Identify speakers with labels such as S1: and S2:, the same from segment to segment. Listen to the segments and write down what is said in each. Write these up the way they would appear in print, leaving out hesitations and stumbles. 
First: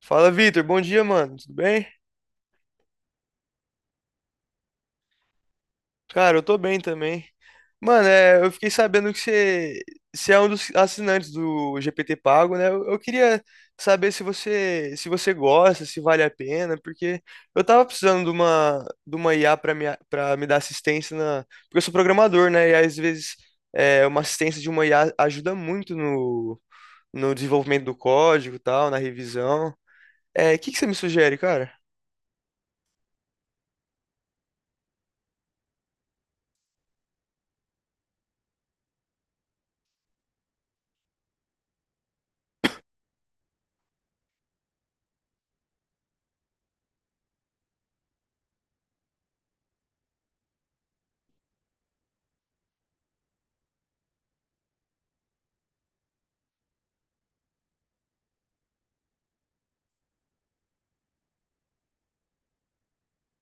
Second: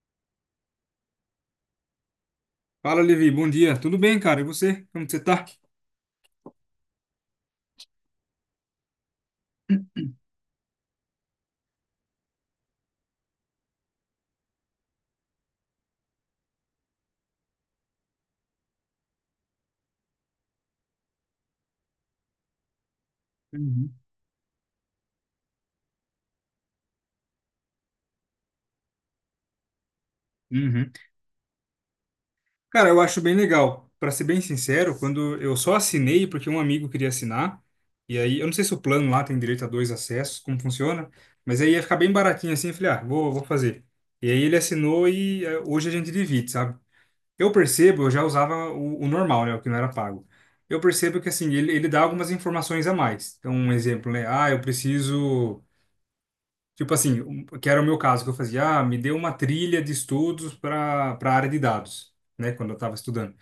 S1: Fala, Vitor. Bom dia, mano. Tudo bem?
S2: Fala, Levi. Bom dia. Tudo bem, cara? E você? Como que você tá?
S1: Cara, eu tô bem também. Mano, eu fiquei sabendo que você é um dos assinantes do GPT Pago, né? Eu queria saber se você gosta, se vale a pena, porque eu tava precisando de uma IA pra para me dar assistência na, porque eu sou programador, né? E às vezes uma assistência de uma IA ajuda muito no desenvolvimento do código, e tal, na revisão. O que que você
S2: Uhum.
S1: me sugere, cara?
S2: Cara, eu acho bem legal. Pra ser bem sincero, quando eu só assinei porque um amigo queria assinar, e aí eu não sei se o plano lá tem direito a dois acessos, como funciona, mas aí ia ficar bem baratinho assim, eu falei, ah, vou fazer. E aí ele assinou e hoje a gente divide, sabe? Eu percebo, eu já usava o normal, né, o que não era pago. Eu percebo que assim, ele dá algumas informações a mais. Então, um exemplo, né? Ah, eu preciso Tipo assim, que era o meu caso, que eu fazia, ah, me deu uma trilha de estudos para a área de dados, né, quando eu estava estudando.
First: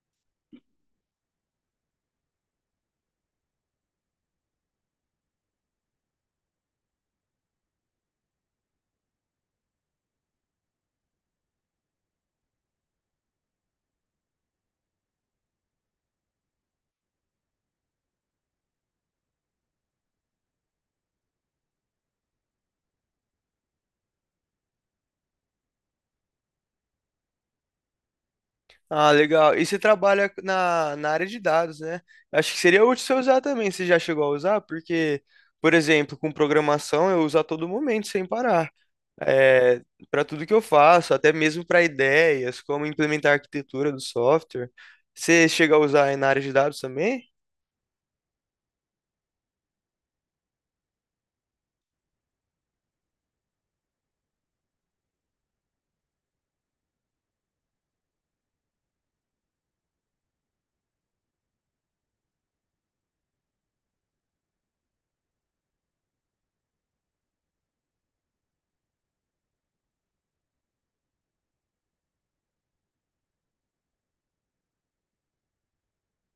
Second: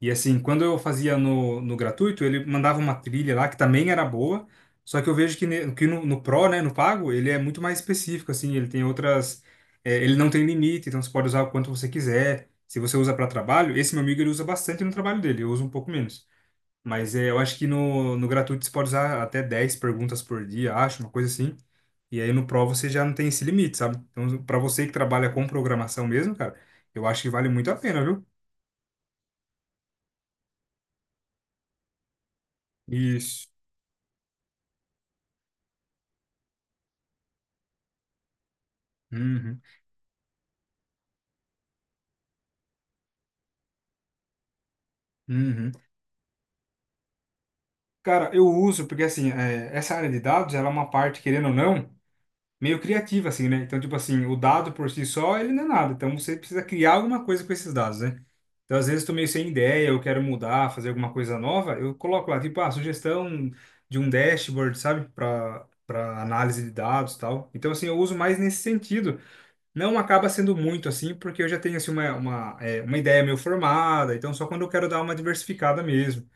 S2: E assim, quando eu fazia no gratuito, ele mandava uma trilha lá que também era boa, só que eu vejo que, que no Pro, né, no pago, ele é muito mais específico, assim, ele tem outras. Ele não tem limite, então você pode usar o quanto você quiser. Se você usa para trabalho, esse meu amigo ele usa bastante no trabalho dele, eu uso um pouco menos. Mas eu acho que no gratuito você pode usar até 10 perguntas por dia, acho, uma coisa assim. E aí no Pro você já não tem esse limite, sabe? Então, para você que trabalha com programação mesmo, cara, eu acho que vale muito a pena, viu?
S1: Ah, legal. E você trabalha na área de dados, né? Acho que seria útil você usar
S2: Isso.
S1: também. Você já chegou a usar? Porque, por exemplo, com programação eu uso a todo momento, sem parar.
S2: Uhum,
S1: É, Para tudo que eu faço, até mesmo para ideias, como implementar a arquitetura do software. Você
S2: uhum.
S1: chega a usar aí na área de dados também?
S2: Cara, eu uso porque assim, essa área de dados, ela é uma parte, querendo ou não. Meio criativa, assim, né? Então, tipo assim, o dado por si só, ele não é nada. Então, você precisa criar alguma coisa com esses dados, né? Então, às vezes, estou meio sem ideia, eu quero mudar, fazer alguma coisa nova, eu coloco lá, tipo, ah, sugestão de um dashboard, sabe? Para análise de dados e tal. Então, assim, eu uso mais nesse sentido. Não acaba sendo muito assim, porque eu já tenho, assim, uma ideia meio formada. Então, só quando eu quero dar uma diversificada mesmo.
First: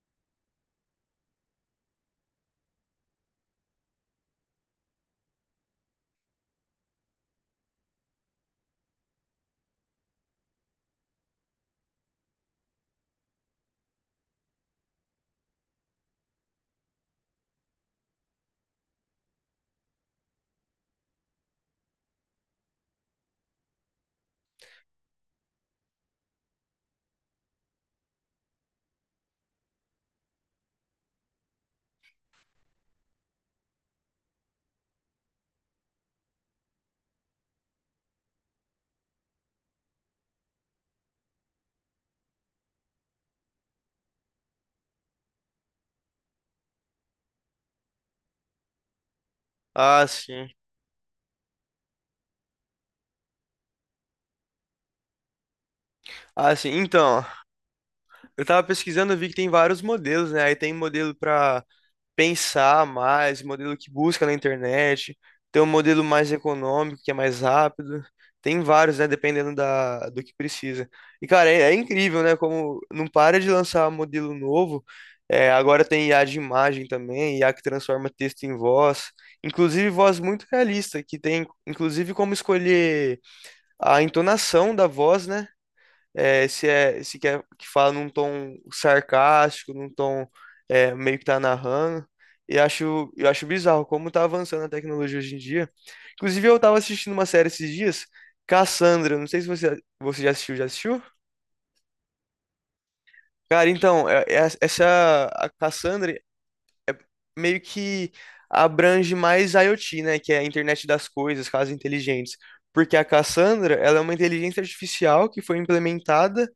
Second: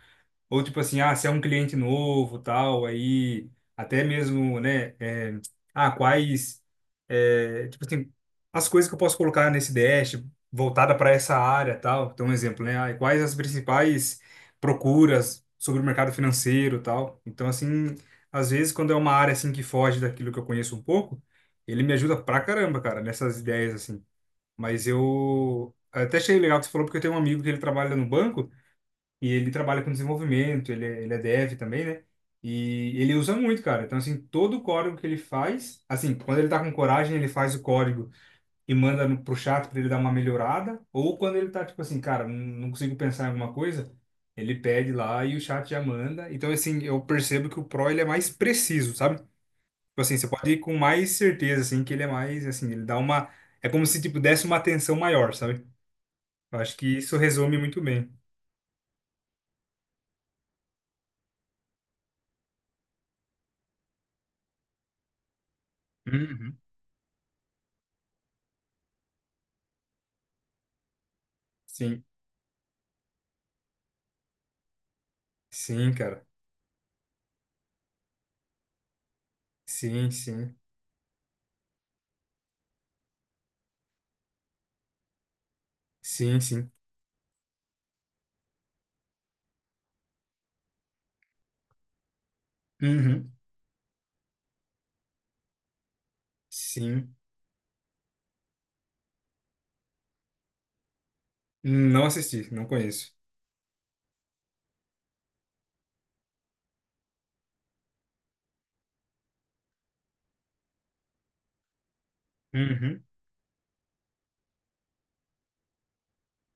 S2: Ou tipo assim, ah, se é um cliente novo, tal, aí até mesmo, né, ah, quais, tipo assim, as coisas que eu posso colocar nesse dash voltada para essa área, tal. Então, um exemplo, né, ah, quais as principais procuras sobre o mercado financeiro, tal. Então, assim, às vezes quando é uma área assim que foge daquilo que eu conheço um pouco, ele me ajuda pra caramba, cara, nessas ideias assim. Mas eu até achei legal o que você falou porque eu tenho um amigo que ele trabalha no banco e ele trabalha com desenvolvimento, ele é dev também, né? E ele usa muito, cara. Então, assim, todo o código que ele faz, assim, quando ele tá com coragem, ele faz o código e manda no, pro chat pra ele dar uma melhorada. Ou quando ele tá, tipo assim, cara, não, não consigo pensar em alguma coisa, ele pede lá e o chat já manda. Então, assim, eu percebo que o Pro, ele é mais preciso, sabe? Tipo
S1: Ah,
S2: assim, você
S1: sim.
S2: pode ir com mais certeza, assim, que ele é mais, assim, ele dá uma. É como se, tipo, desse uma atenção maior, sabe?
S1: Ah,
S2: Eu
S1: sim.
S2: acho que isso
S1: Então,
S2: resume muito bem.
S1: eu tava pesquisando, eu vi que tem vários modelos, né? Aí tem modelo para pensar mais, modelo que busca na internet, tem um modelo mais
S2: Uhum.
S1: econômico, que é mais rápido. Tem vários, né? Dependendo do que precisa. E, cara, é, é
S2: Sim,
S1: incrível, né? Como não para de lançar modelo novo. É, agora
S2: sim,
S1: tem IA
S2: cara.
S1: de imagem também, IA que transforma texto em voz. Inclusive,
S2: Sim,
S1: voz muito
S2: sim.
S1: realista, que tem, inclusive, como escolher a entonação da voz, né?
S2: Sim,
S1: é, se
S2: sim.
S1: é se quer que fala num tom sarcástico, num tom meio que tá narrando. E eu
S2: Uhum.
S1: acho bizarro como tá avançando a tecnologia hoje em dia. Inclusive, eu tava assistindo
S2: Sim.
S1: uma série esses dias, Cassandra. Não sei se você já assistiu, já assistiu?
S2: Não assisti, não conheço.
S1: Cara, então, essa a Cassandra meio que abrange mais IoT, né? Que é a internet das coisas, casas inteligentes. Porque a
S2: Uhum.
S1: Cassandra, ela é uma inteligência artificial que foi implementada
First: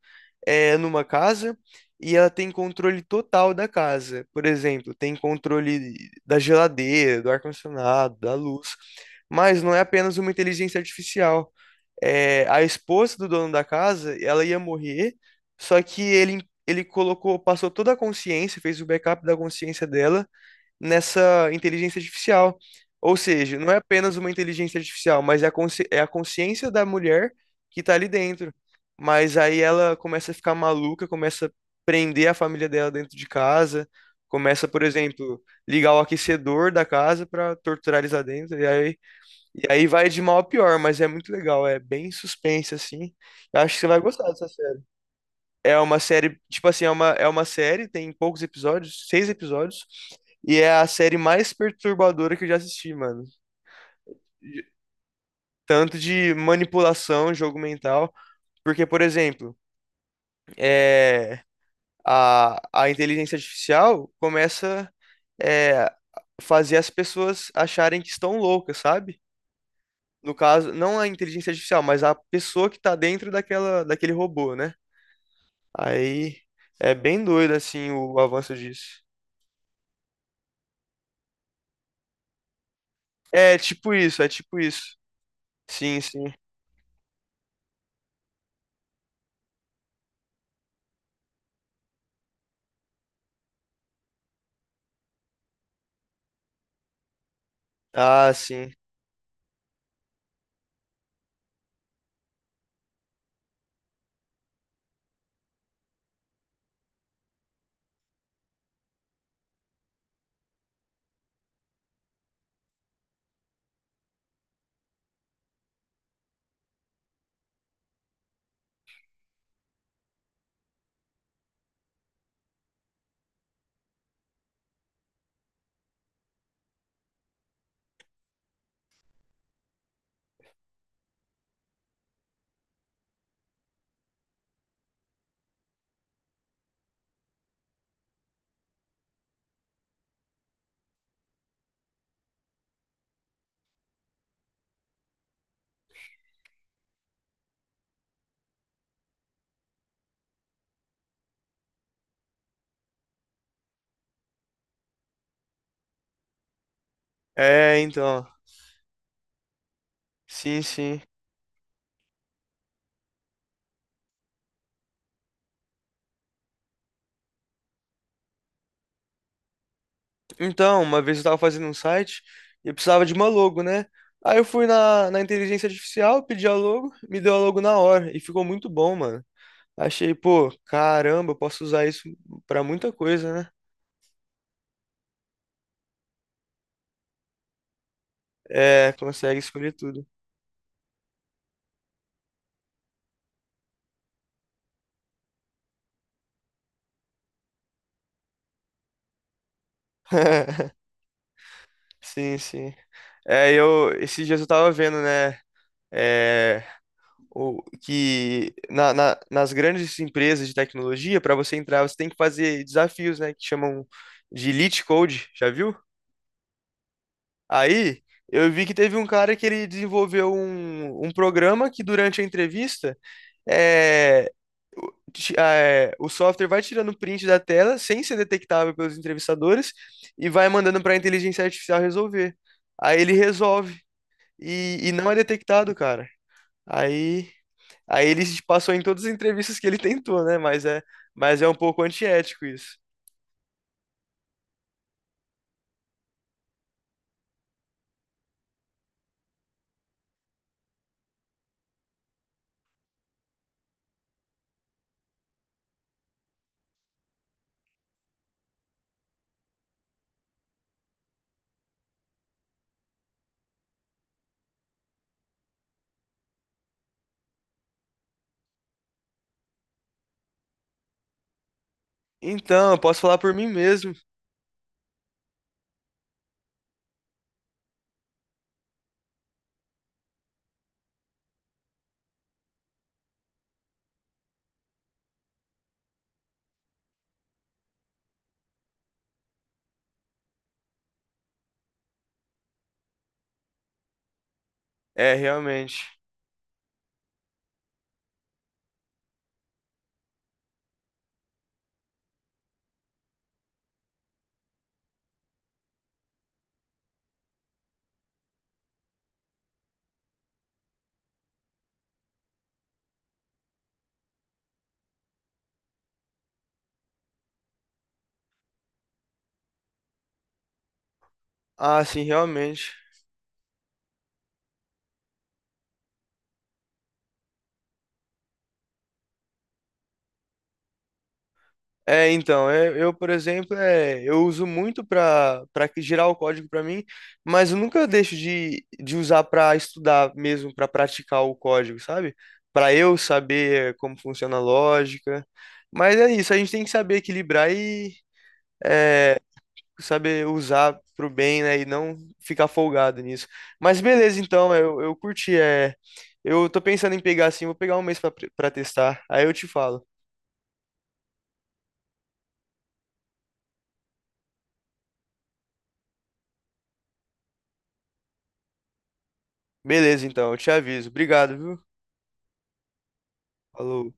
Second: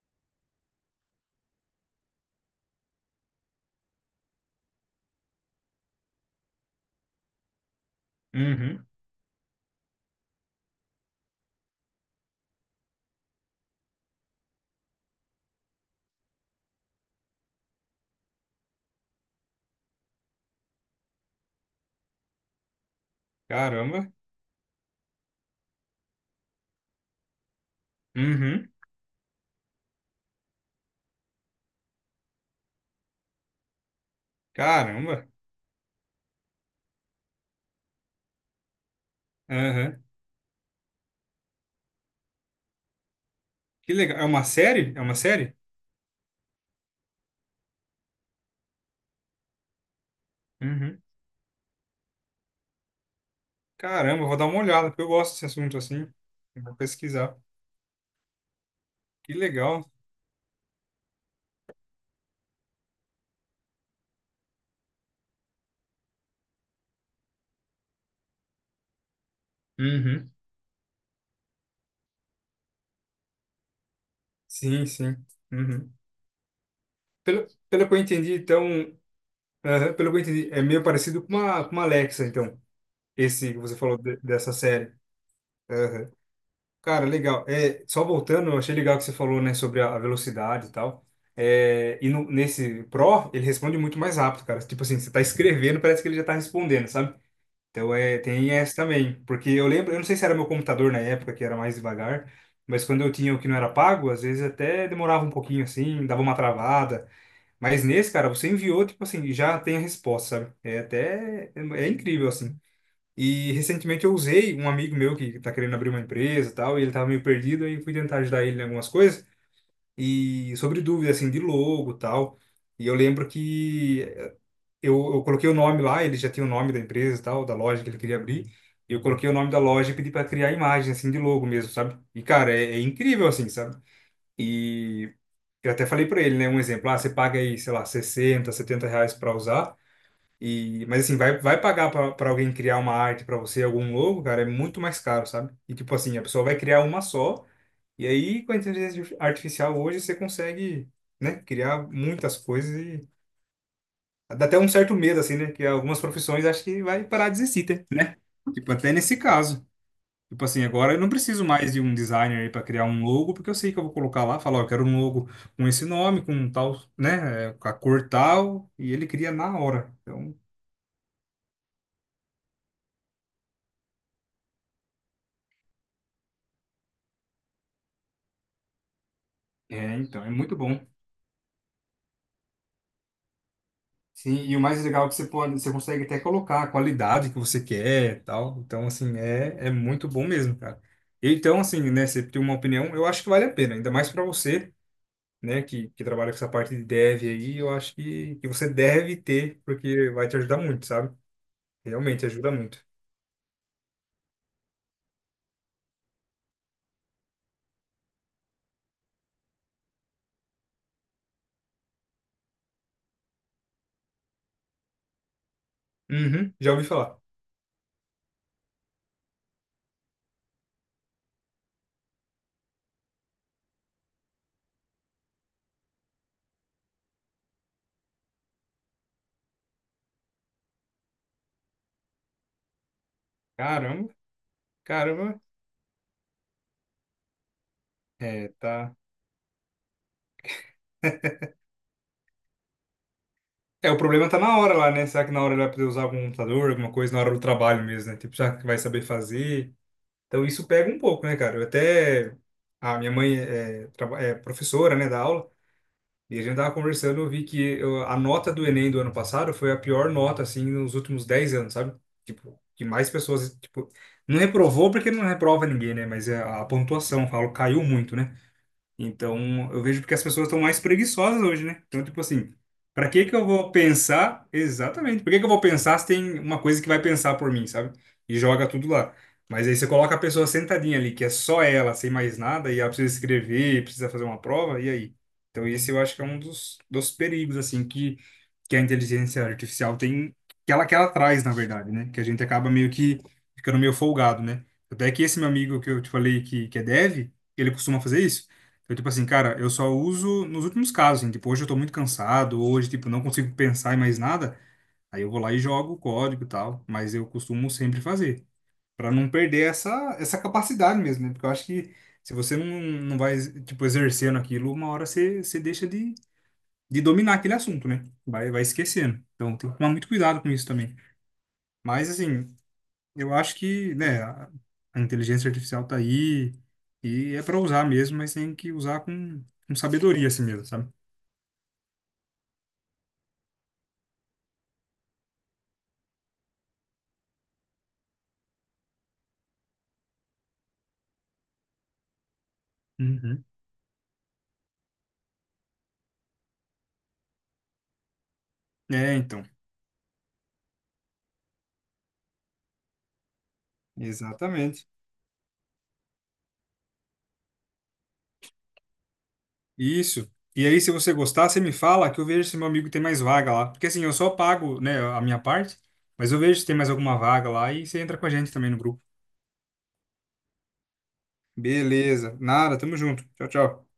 S1: numa casa e ela tem controle total da casa. Por exemplo, tem controle da geladeira, do ar-condicionado, da luz.
S2: Uhum.
S1: Mas não é apenas uma inteligência artificial. É, a esposa do dono da casa, ela ia morrer, só que ele colocou, passou toda a consciência, fez o backup da consciência dela nessa inteligência artificial. Ou seja, não é
S2: Caramba.
S1: apenas uma inteligência artificial, mas é a consciência da mulher que tá ali dentro.
S2: Uhum.
S1: Mas aí ela começa a ficar maluca, começa a prender a família dela dentro de casa, começa, por
S2: Caramba.
S1: exemplo, ligar o aquecedor da casa pra torturar eles lá dentro. E aí
S2: Aham.
S1: vai de mal a pior, mas é muito legal, é bem suspense assim. Eu acho que você
S2: Que
S1: vai
S2: legal. É
S1: gostar
S2: uma
S1: dessa
S2: série? É uma série?
S1: é uma série, tipo assim, é uma série, tem poucos episódios, 6 episódios, e é a
S2: Uhum.
S1: série mais perturbadora que eu já assisti, mano.
S2: Caramba, eu vou dar uma
S1: De-
S2: olhada, porque eu gosto desse assunto
S1: Tanto
S2: assim.
S1: de
S2: Eu vou
S1: manipulação,
S2: pesquisar.
S1: jogo mental, porque, por
S2: Que
S1: exemplo,
S2: legal.
S1: é, a inteligência artificial começa é, fazer as pessoas acharem que estão loucas, sabe?
S2: Uhum.
S1: No caso, não a inteligência artificial, mas a pessoa que tá dentro daquele robô, né?
S2: Sim, sim. Uhum.
S1: Aí é bem
S2: Pelo,
S1: doido,
S2: pelo
S1: assim,
S2: que eu
S1: o
S2: entendi,
S1: avanço
S2: então.
S1: disso.
S2: Aham, pelo que eu entendi, é meio parecido com uma, Alexa, então. Esse
S1: É
S2: que você
S1: tipo
S2: falou
S1: isso, é
S2: dessa
S1: tipo
S2: série.
S1: isso. Sim,
S2: Aham.
S1: sim.
S2: Cara, legal. Só voltando, eu achei legal que você falou, né, sobre a velocidade e tal. E nesse Pro, ele responde muito mais rápido, cara. Tipo assim, você tá escrevendo, parece que ele já tá respondendo, sabe? Então
S1: Ah,
S2: tem
S1: sim.
S2: essa também. Porque eu lembro, eu não sei se era meu computador na época, que era mais devagar, mas quando eu tinha o que não era pago, às vezes até demorava um pouquinho assim, dava uma travada. Mas nesse, cara, você enviou, tipo assim, já tem a resposta, sabe? É até, é é incrível, assim. E recentemente eu usei um amigo meu que tá querendo abrir uma empresa e tal, e ele tava meio perdido, aí fui tentar ajudar ele em algumas coisas, e sobre dúvidas, assim, de logo e tal. E eu lembro que eu coloquei o nome lá, ele já tinha o nome da empresa e tal, da loja que ele queria abrir, e eu coloquei o nome da loja e pedi para criar a imagem, assim, de logo mesmo, sabe? E, cara, é incrível, assim, sabe? E eu até falei para ele, né, um exemplo, ah, você paga aí, sei lá, 60, 70 reais para usar, e, mas assim, vai pagar pra alguém criar uma arte pra você, algum logo, cara, é muito mais caro, sabe? E tipo assim, a pessoa vai criar uma só, e aí com a inteligência artificial hoje você consegue, né, criar muitas coisas e dá até um certo medo, assim, né? Que algumas profissões acho que vai parar de existir,
S1: É,
S2: né?
S1: então.
S2: Tipo, até nesse caso. Tipo
S1: Sim,
S2: assim, agora
S1: sim.
S2: eu não preciso mais de um designer aí pra criar um logo, porque eu sei que eu vou colocar lá, falar, ó, eu quero um logo com esse nome, com tal, né, com a cor tal, e ele cria na hora. Então,
S1: Então, uma vez eu tava fazendo um site e eu precisava de uma logo, né? Aí eu fui na inteligência artificial, pedi a logo, me deu a logo na hora e ficou muito bom, mano. Achei,
S2: é
S1: pô,
S2: muito bom.
S1: caramba, eu posso usar isso pra muita coisa, né?
S2: Sim, e o mais legal é que você pode, você consegue até colocar a qualidade que você quer, e tal. Então,
S1: É,
S2: assim,
S1: consegue
S2: é
S1: escolher tudo.
S2: muito bom mesmo, cara. E então, assim, né, você tem uma opinião, eu acho que vale a pena, ainda mais para você, né, que trabalha com essa parte de dev aí, eu acho que você deve ter, porque vai te ajudar muito, sabe? Realmente
S1: Sim,
S2: ajuda
S1: sim.
S2: muito.
S1: É, eu, esses dias eu tava vendo, né? É, ou que nas grandes empresas de tecnologia, para você entrar, você tem que fazer desafios, né, que chamam de Elite Code, já viu?
S2: Uhum, já ouvi falar.
S1: Aí eu vi que teve um cara que ele desenvolveu um programa que durante a entrevista é, o software vai tirando print da tela sem ser detectável pelos entrevistadores e vai mandando para a inteligência artificial resolver. Aí ele resolve
S2: Caramba,
S1: e não é
S2: caramba.
S1: detectado, cara. Aí Aí ele se
S2: É,
S1: passou em
S2: tá.
S1: todas as entrevistas que ele tentou, né? Mas é um pouco antiético isso.
S2: É, o problema tá na hora lá, né? Será que na hora ele vai poder usar algum computador, alguma coisa, na hora do trabalho mesmo, né? Tipo, será que vai saber fazer? Então isso pega um pouco, né, cara? Eu até. A minha mãe é professora, né, da aula, e a gente tava conversando, eu vi que a nota do Enem do ano passado foi a pior nota, assim, nos últimos 10 anos, sabe? Tipo, que mais pessoas, tipo, não reprovou porque não reprova ninguém, né? Mas a pontuação, eu falo, caiu muito, né? Então, eu vejo porque as pessoas estão mais preguiçosas hoje, né? Então, tipo assim,
S1: Então, eu posso
S2: para
S1: falar
S2: que
S1: por
S2: que eu
S1: mim
S2: vou
S1: mesmo.
S2: pensar? Exatamente. Por que que eu vou pensar se tem uma coisa que vai pensar por mim, sabe? E joga tudo lá. Mas aí você coloca a pessoa sentadinha ali, que é só ela, sem mais nada, e ela precisa escrever, precisa fazer uma prova, e aí? Então, esse eu acho que é um dos perigos, assim, que a inteligência artificial tem, que ela traz, na verdade, né? Que a gente acaba meio que ficando meio folgado, né? Até
S1: É,
S2: que esse meu amigo
S1: realmente.
S2: que eu te falei que é dev, ele costuma fazer isso. Eu, tipo assim, cara, eu só uso nos últimos casos, assim, tipo, hoje eu tô muito cansado, hoje, tipo, não consigo pensar em mais nada, aí eu vou lá e jogo o código e tal, mas eu costumo sempre fazer, pra não perder essa capacidade mesmo, né? Porque eu acho que se você não vai, tipo, exercendo aquilo, uma hora você deixa de dominar aquele assunto, né? Vai esquecendo. Então tem que tomar muito cuidado com isso também.
S1: Ah, sim,
S2: Mas, assim,
S1: realmente.
S2: eu acho que, né, a inteligência artificial tá aí e é pra usar mesmo, mas tem que usar com sabedoria, assim mesmo, sabe?
S1: É, então, é, eu, por exemplo, é, eu uso muito para gerar o código para mim, mas eu nunca deixo de usar para estudar mesmo, para praticar o código, sabe? Para eu
S2: Uhum.
S1: saber como funciona a lógica. Mas é isso, a gente tem que saber equilibrar e,
S2: É, então,
S1: saber usar pro bem, né? E não ficar folgado nisso. Mas beleza, então,
S2: exatamente.
S1: eu curti. É, eu tô pensando em pegar assim, vou pegar um mês pra, pra testar. Aí eu te falo.
S2: Isso. E aí, se você gostar, você me fala que eu vejo se meu amigo tem mais vaga lá. Porque assim, eu só pago, né, a minha parte, mas eu vejo se tem mais alguma vaga lá e você entra com a gente também no grupo.
S1: Beleza, então, eu te aviso. Obrigado, viu?
S2: Beleza. Nada, tamo junto. Tchau,
S1: Falou.
S2: tchau.